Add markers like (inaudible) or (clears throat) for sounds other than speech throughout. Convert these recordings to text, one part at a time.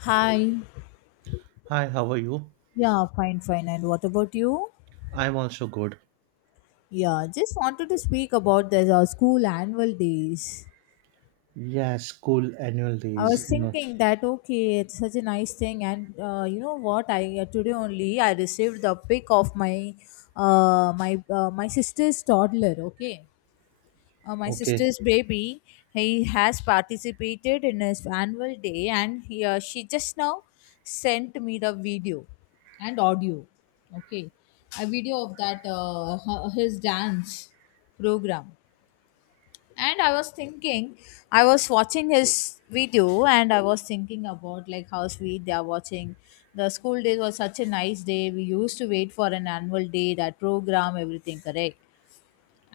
Hi. Hi, how are you? Yeah, fine, fine. And what about you? I'm also good. Yeah, just wanted to speak about the school annual days. Yeah, school annual I was days. No. thinking that okay, it's such a nice thing, and you know what? I today only I received the pic of my sister's toddler. Okay, my Okay. sister's baby, he has participated in his annual day, and she just now sent me the video and audio. Okay, a video of his dance program. And I was thinking, I was watching his video, and I was thinking about like how sweet they are watching. The school days was such a nice day. We used to wait for an annual day, that program, everything, correct?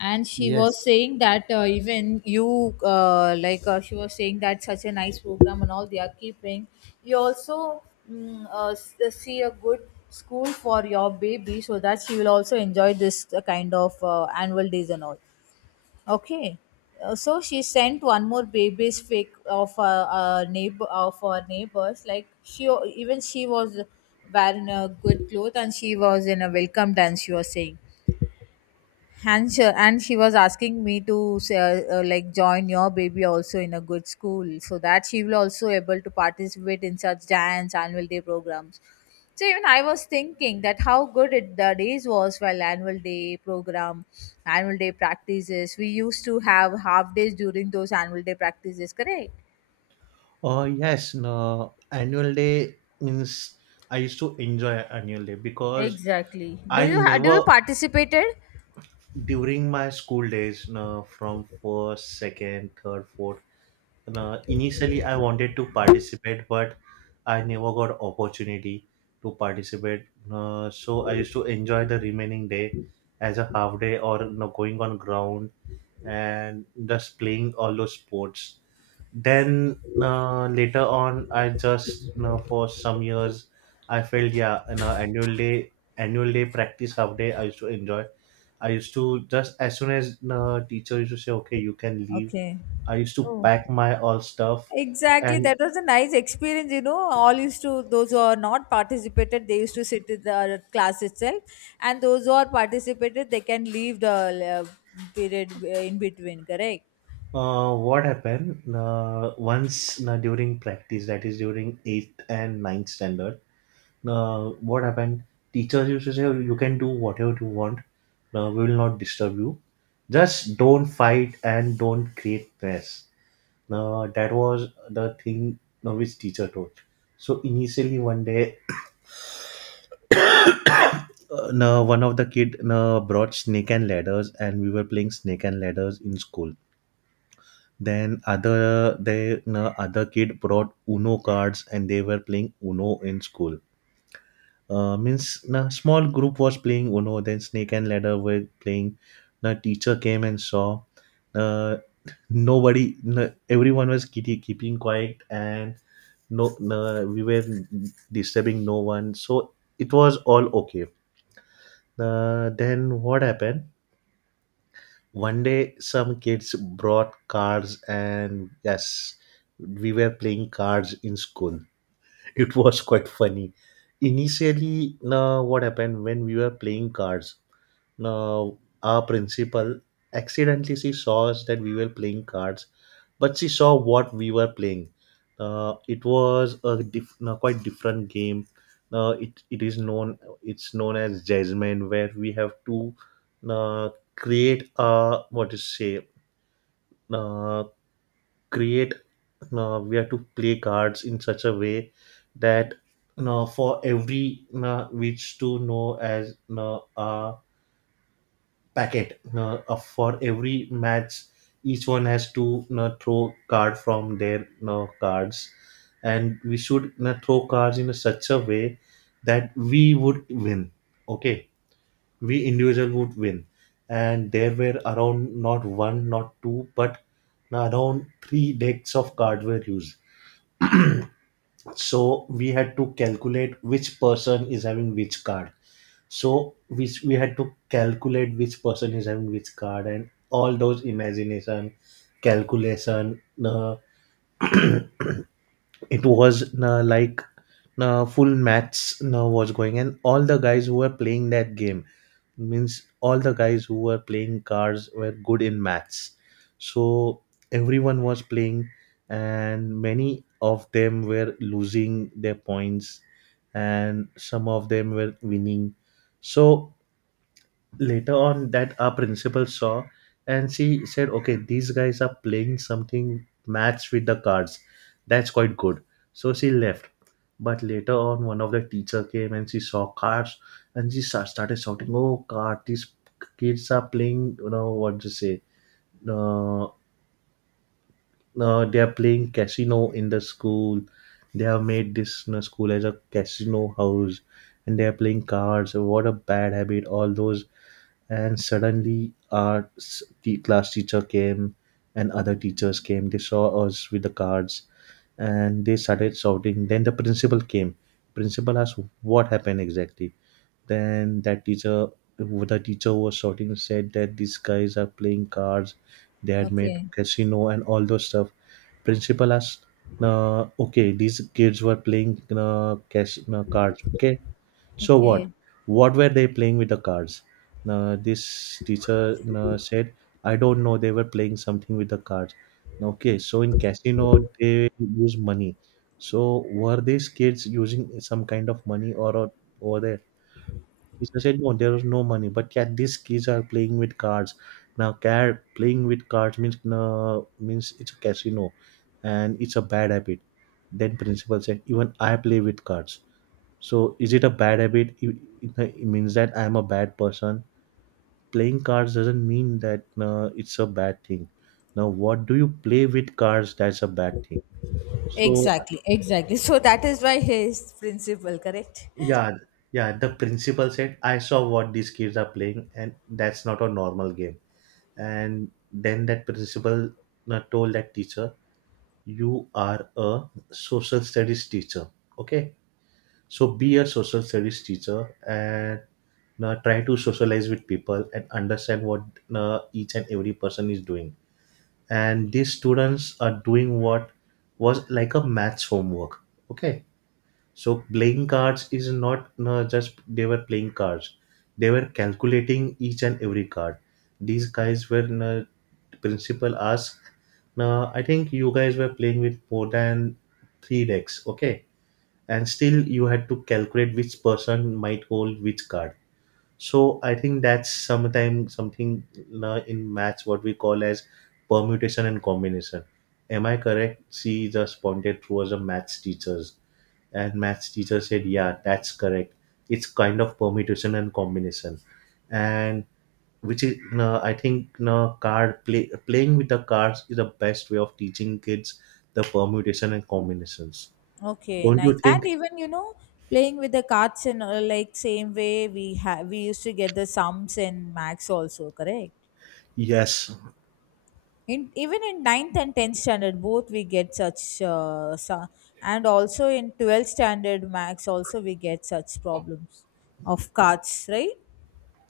And she was Yes. saying that even you like she was saying that such a nice program and all they are keeping you also see a good school for your baby so that she will also enjoy this kind of annual days and all. Okay. So she sent one more baby's fake of a neighbor of her neighbors, like she was wearing a good cloth and she was in a welcome dance, she was saying. And she was asking me to say, like join your baby also in a good school so that she will also able to participate in such dance annual day programs. So even I was thinking that how good the days was while annual day program, annual day practices. We used to have half days during those annual day practices, correct? Oh, yes. No. Annual day means I used to enjoy annual day because Exactly. I Do you never, participated? during my school days, no, from first, second, third, fourth, no, initially I wanted to participate, but I never got opportunity to participate. No, so I used to enjoy the remaining day as a half day or no, going on ground and thus playing all those sports. Then later on, I just for some years I felt yeah, annual day practice half day I used to enjoy. I used to just as soon as teacher used to say okay, you can leave. Okay. I used to Oh. pack my all stuff. Exactly, and that was a nice experience. You know, all used to, those who are not participated, they used to sit in the class itself, and those who are participated, they can leave the period in between. Correct. uh, what happened once during practice that is during 8th and ninth standard. What happened? Teachers used to say, "Oh, you can do whatever you want. We will not disturb you. Just don't fight and don't create mess." Now, that was the thing which teacher told. So initially one day, now one of the kid brought snake and ladders, and we were playing snake and ladders in school. Then other kid brought Uno cards, and they were playing Uno in school. Means a small group was playing Uno, then Snake and Ladder were playing. The teacher came and saw. Uh, Everyone was keeping quiet, and no, no, we were disturbing no one. So it was all okay. Then what happened? One day, some kids brought cards, and yes, we were playing cards in school. (laughs) It was quite funny. Initially, what happened when we were playing cards? Now, our principal accidentally she saw us that we were playing cards, but she saw what we were playing. It was no, quite different game. It's known as Jasmine, where we have to uh, create a what is say uh, create. We have to play cards in such a way that for every which to know as a packet for every match each one has to throw card from their cards, and we should throw cards in a such a way that we would win. Okay, we individual would win. And there were around not one, not two, but around three decks of card were used. So we had to calculate which person is having which card. So we had to calculate which person is having which card and all those imagination, calculation. It was like full maths was going, and all the guys who were playing that game means all the guys who were playing cards were good in maths. So everyone was playing, and many of them were losing their points, and some of them were winning. So later on that our principal saw, and she said okay, these guys are playing something match with the cards, that's quite good, so she left. But later on, one of the teacher came and she saw cards, and she started shouting, "Oh card, these kids are playing, you know what to say, uh, they are playing casino in the school. They have made this, school as a casino house, and they are playing cards, what a bad habit, all those." And suddenly our class teacher came, and other teachers came, they saw us with the cards, and they started shouting. Then the principal came. Principal asked what happened exactly. Then that teacher the teacher was shouting, said that these guys are playing cards, they had made Okay. casino and all those stuff. Principal asked, "Okay, these kids were playing cash cards, okay, so what? Okay. What were they playing with the cards?" Now, this teacher said, "I don't know. They were playing something with the cards." "Okay, so in casino they use money. So were these kids using some kind of money or over there?" Teacher said, "No, there was no money. But yeah, these kids are playing with cards. Now, car playing with cards means means it's a casino, and it's a bad habit." Then principal said, "Even I play with cards. So is it a bad habit? It means that I am a bad person? Playing cards doesn't mean that it's a bad thing. Now, what do you play with cards, that's a bad thing." So Exactly. Exactly. So that is why his principle, correct? yeah, yeah. The principal said, "I saw what these kids are playing, and that's not a normal game." And then that principal told that teacher, "You are a social studies teacher. Okay, so be a social service teacher, and try to socialize with people and understand what each and every person is doing. And these students are doing what was like a maths homework. Okay. So playing cards is not just they were playing cards. They were calculating each and every card. These guys were Principal asked, I think you guys were playing with more than three decks. Okay, and still you had to calculate which person might hold which card. So I think that's sometime something in maths what we call as permutation and combination, am I correct?" She just pointed towards the maths teachers, and maths teacher said, "Yeah, that's correct, it's kind of permutation and combination." And which is I think card play playing with the cards is the best way of teaching kids the permutation and combinations. Okay, Don't you nice. And think? even you know, playing with the cards and all, like same way we used to get the sums in max also, correct? Yes. In even in ninth and 10th standard both we get and also in 12th standard max also we get such problems of cards, right?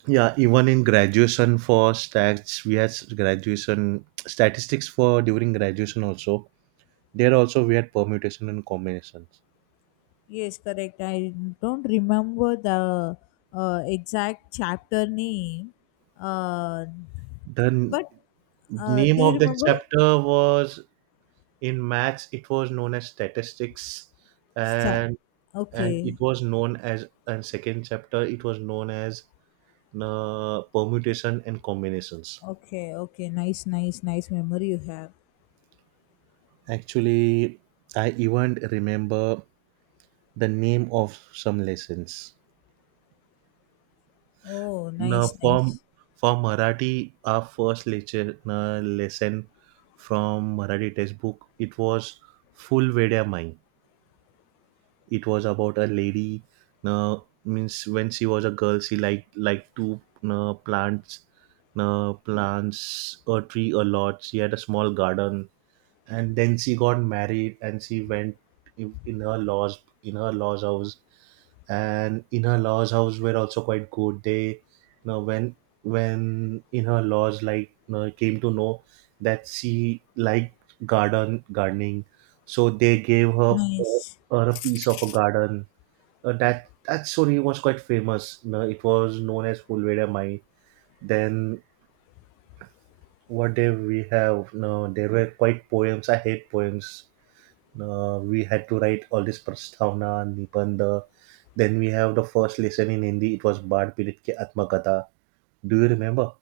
Yeah, even in graduation for stats, we had graduation statistics for during graduation also. There also we had permutation and combinations. Yes, correct. I don't remember the exact chapter name, uh, The but name do you of the remember? chapter was in maths. It was known as statistics, Sta-. and and Okay, it was known as and second chapter. It was known as permutation and combinations. okay, okay. Nice, nice, nice memory you have. Actually, I even remember the name of some lessons. Oh, Now, nice, for, nice, for Marathi, our first lecture lesson from Marathi textbook, it was Full Vedya Mai. It was about a lady. Uh, Means when she was a girl, she liked to uh, plants, plants a tree a lot. She had a small garden, and then she got married and she went in her laws house. And in her laws house were also quite good, they know when when in her laws, like, you know, came to know that she liked gardening, so they gave her nice. her a piece of a garden. That story was quite famous, you know, it was known as Fulveda Mai. Then what did we have, no, there were quite poems, I hate poems. We had to write all this prastavna, nibandha. Then we have the first lesson in Hindi. It was Bad Pirit Ki Atmakatha. Do you remember?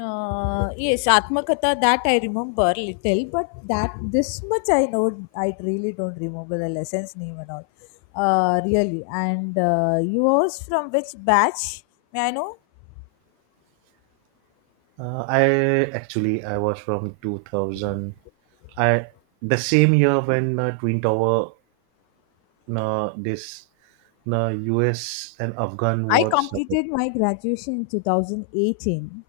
Yes, Atmakatha, that I remember little, but that this much I know, I really don't remember the lessons name and all. Really. And you was from which batch? May I know? I actually I was from 2000. I The same year when Twin Tower, this uh, U.S. and Afghan I war started. completed my graduation in 2018.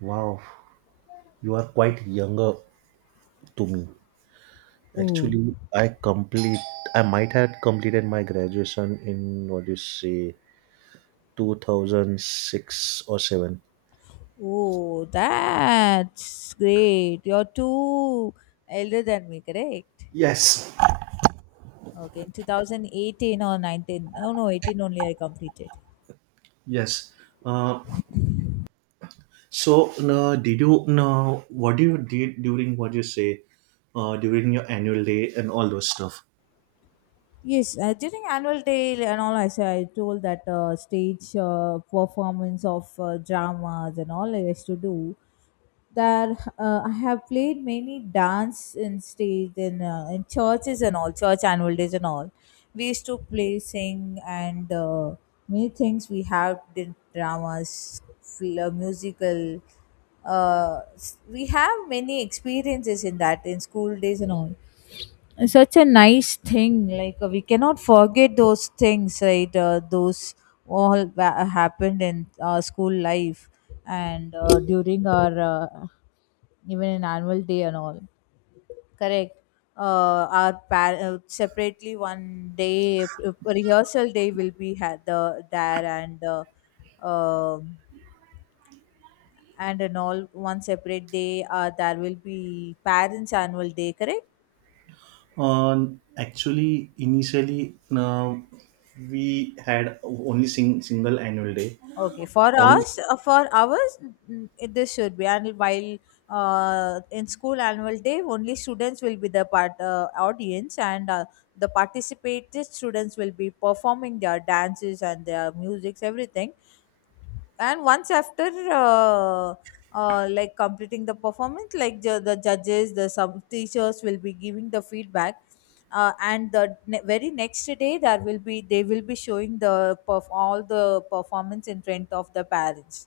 Wow, you are quite younger to me. Oh, Actually, I might have completed my graduation in what do you say 2006 or 7. oh, that's great. You're too elder than me, correct? Yes. Okay, in 2018 or 19. Oh no, 18 only I completed. Yes. Uh, so, did you know what do you did during what you say during your annual day and all those stuff? Yes, during annual day and all, I said I told that stage performance of dramas and all I used to do. That I have played many dance in stage in churches and all, church annual days and all. We used to play, sing, and many things we have did dramas, musical. We have many experiences in that in school days and all. Such a nice thing, like we cannot forget those things, right? Those, all that happened in our school life and during our even in annual day and all, correct. Separately one day rehearsal day will be had the there, um and in all one separate day there will be parents annual day, correct. Actually, initially, we had only single annual day. Okay, for All us, for ours, it- this should be. And while in school annual day, only students will be the part audience, and the participated students will be performing their dances and their musics, everything. And once after uh, like completing the performance, like the judges, the some teachers will be giving the feedback, and very next day there will be they will be showing all the performance in front of the parents.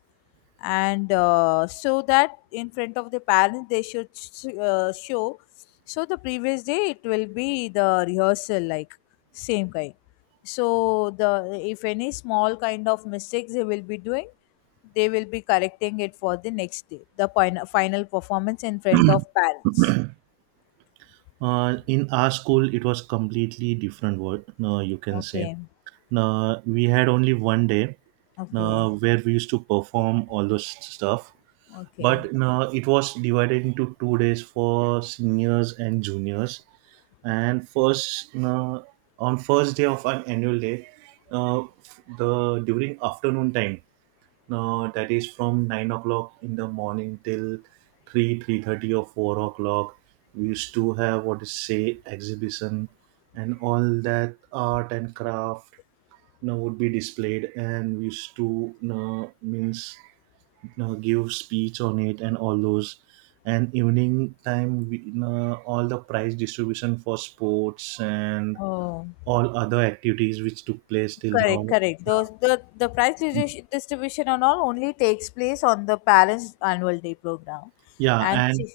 And so that in front of the parents they should show. So the previous day it will be the rehearsal, like same kind. So the, if any small kind of mistakes they will be doing, they will be correcting it for the next day, the final, final performance in front of parents. In our school, it was completely different. What you can say. Okay. Now, we had only one day Okay. now, where we used to perform all those stuff. Okay. But now it was divided into 2 days for seniors and juniors. And first, now, on first day of an annual day, now, the during afternoon time, now, that is from 9 o'clock in the morning till 3, 3:30 or 4 o'clock, we used to have what is say exhibition, and all that art and craft now would be displayed, and we used to now means now give speech on it and all those. And evening time we, now all the prize distribution for sports and Oh. all other activities which took place till now, Correct, correct. Those, the price distribution and all only takes place on the parents' annual day program, yeah, and and chief,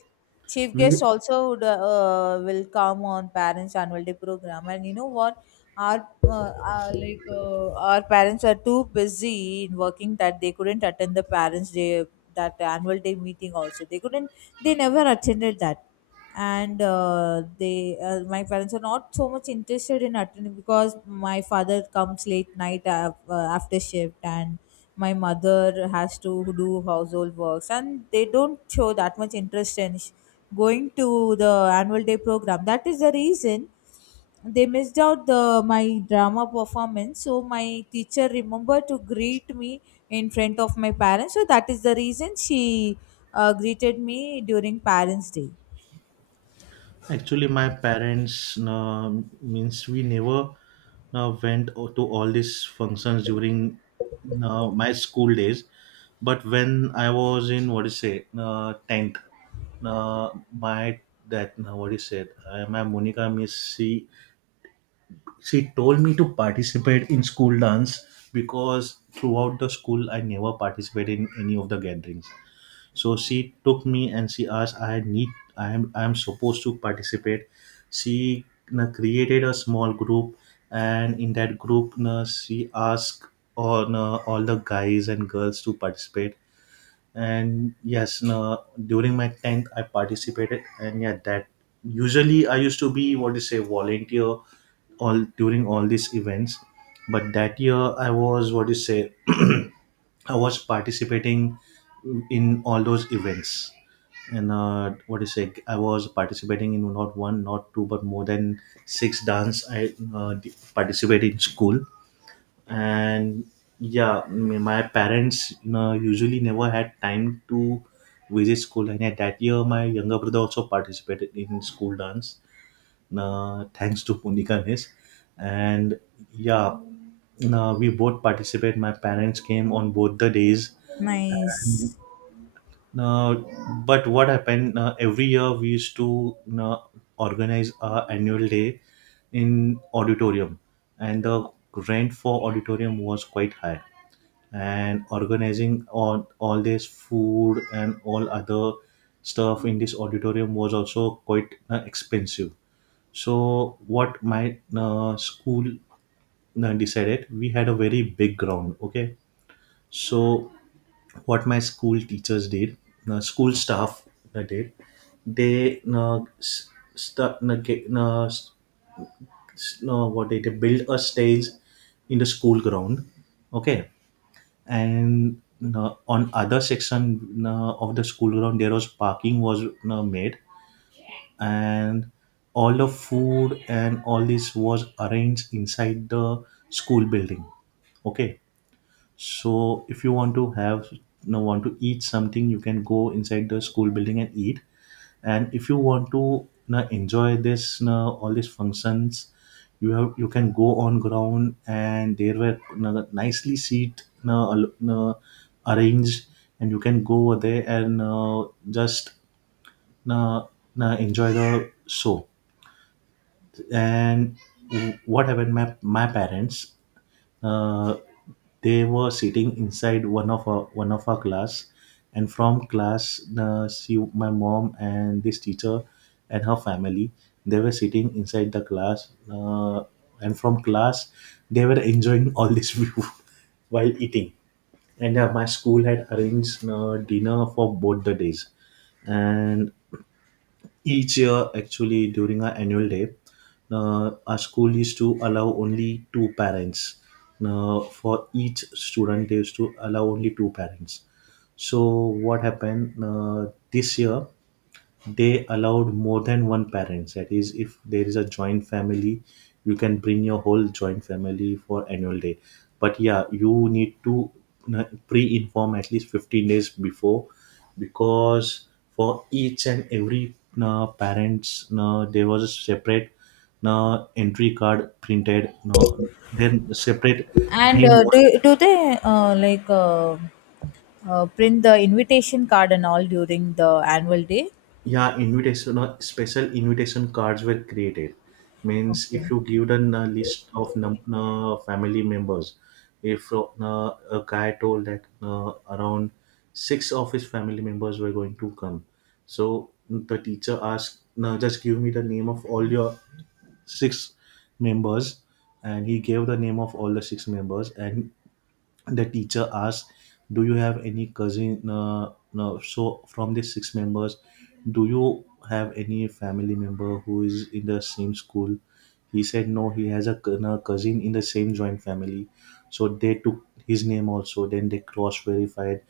chief we— guests also would, will come on parents' annual day program. And you know what, like our parents are too busy in working that they couldn't attend the parents' day, that annual day meeting. Also, they couldn't. They never attended that. And they my parents are not so much interested in attending, because my father comes late night after shift and my mother has to do household works, and they don't show that much interest in going to the annual day program. That is the reason they missed out the my drama performance. So my teacher remembered to greet me in front of my parents. So that is the reason she greeted me during parents day. Actually, my parents means we never went to all these functions during my school days. But when I was in what do you say tenth, uh, my that what do you said, my Monica miss, she told me to participate in school dance because throughout the school I never participated in any of the gatherings. So she took me and she asked, I am supposed to participate. She created a small group, and in that group she asked all the guys and girls to participate. And yes, during my 10th I participated. And yeah, that, usually I used to be, what do you say volunteer all during all these events, but that year I was, what you say (clears throat) I was participating in all those events. And what you say I was participating in not one, not two, but more than six dance. I participated in school. And yeah, my parents, usually never had time to visit school, and at that year my younger brother also participated in school dance, thanks to Punika Miss. And yeah, we both participate. My parents came on both the days. And, Nice. uh, but what happened, every year we used to organize our annual day in auditorium, and the rent for auditorium was quite high, and organizing on all this food and all other stuff in this auditorium was also quite expensive. So what my school decided, we had a very big ground. Okay, so what my school teachers did, school staff did, they st- get, s- s- what did they build a stage in the school ground. Okay, and on other section of the school ground, there was parking was made, and all the food and all this was arranged inside the school building. Okay, so if you want to have, want to eat something, you can go inside the school building and eat. And if you want to, enjoy this, all these functions, you have, you can go on ground, and there were, the nicely seat, arranged, and you can go over there and just, you know, enjoy the show. And what happened, my parents, uh, they were sitting inside one of our class, and from class, she, my mom and this teacher and her family, they were sitting inside the class and from class they were enjoying all this (laughs) view while eating. And my school had arranged dinner for both the days. And each year, actually, during our annual day, our school used to allow only two parents, for each student they used to allow only two parents. So what happened, this year they allowed more than one parents, that is, if there is a joint family, you can bring your whole joint family for annual day. But yeah, you need to pre-inform at least 15 days before, because for each and every parents, there was a separate entry card printed, no? Then separate And name was, do they like print the invitation card and all during the annual day? yeah, invitation, special invitation cards were created. Means if Okay. you give them a list of family members, if a guy told that around six of his family members were going to come, so the teacher asked, no, just give me the name of all your six members. And he gave the name of all the six members, and the teacher asks, do you have any cousin? No. So from the six members, do you have any family member who is in the same school? He said no, he has a cou- no, cousin in the same joint family. So they took his name also, then they cross verified.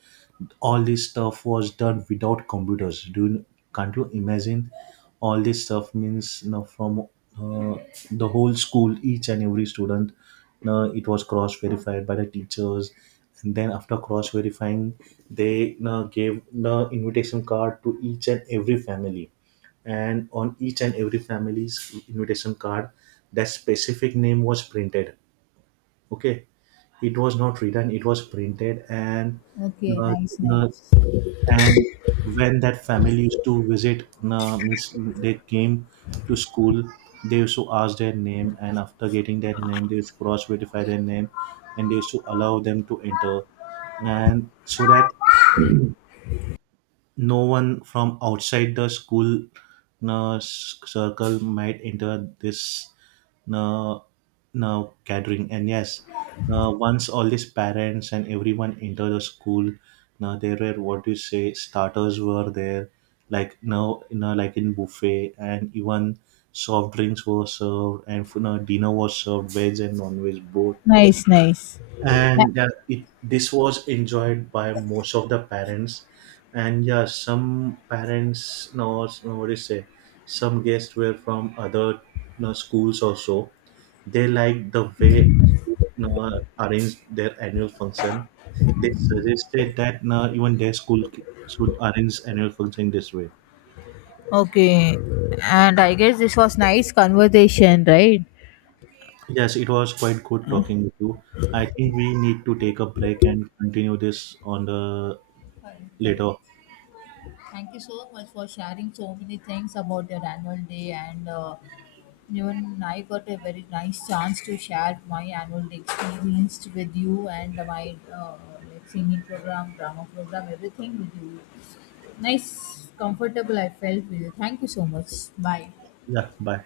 All this stuff was done without computers. Do you, can't you imagine, all this stuff, means, from uh, the whole school, each and every student, it was cross verified by the teachers. And then after cross verifying, they gave the invitation card to each and every family, and on each and every family's invitation card, that specific name was printed. Okay, it was not written, it was printed. And Okay. uh, Nice. uh, Nice. and when that family used to visit, means they came to school, they used to ask their name, and after getting their name they used to cross verify their name, and they used to allow them to enter. And so that no one from outside the school circle might enter this uh, gathering. And yes, once all these parents and everyone enter the school, now there were, what do you say, starters were there, like, now, like in buffet, and even soft drinks were served, and, dinner was served, veg and non-veg both. Nice. Nice. Ni-. And this was enjoyed by most of the parents. And yeah, some parents, no, no, what do you say, some guests were from other, schools also. They liked the way, arrange their annual function. They suggested that now even their school should arrange annual function this way. Okay. And I guess this was nice conversation, right? Yes, it was quite good talking with you. I think we need to take a break and continue this on the Correct, later. correct. Thank you so much for sharing so many things about your annual day, and even I got a very nice chance to share my annual day experience with you and my like singing program, drama program, everything with you. Nice, comfortable I felt with you. Thank you so much. Bye. Yeah, bye.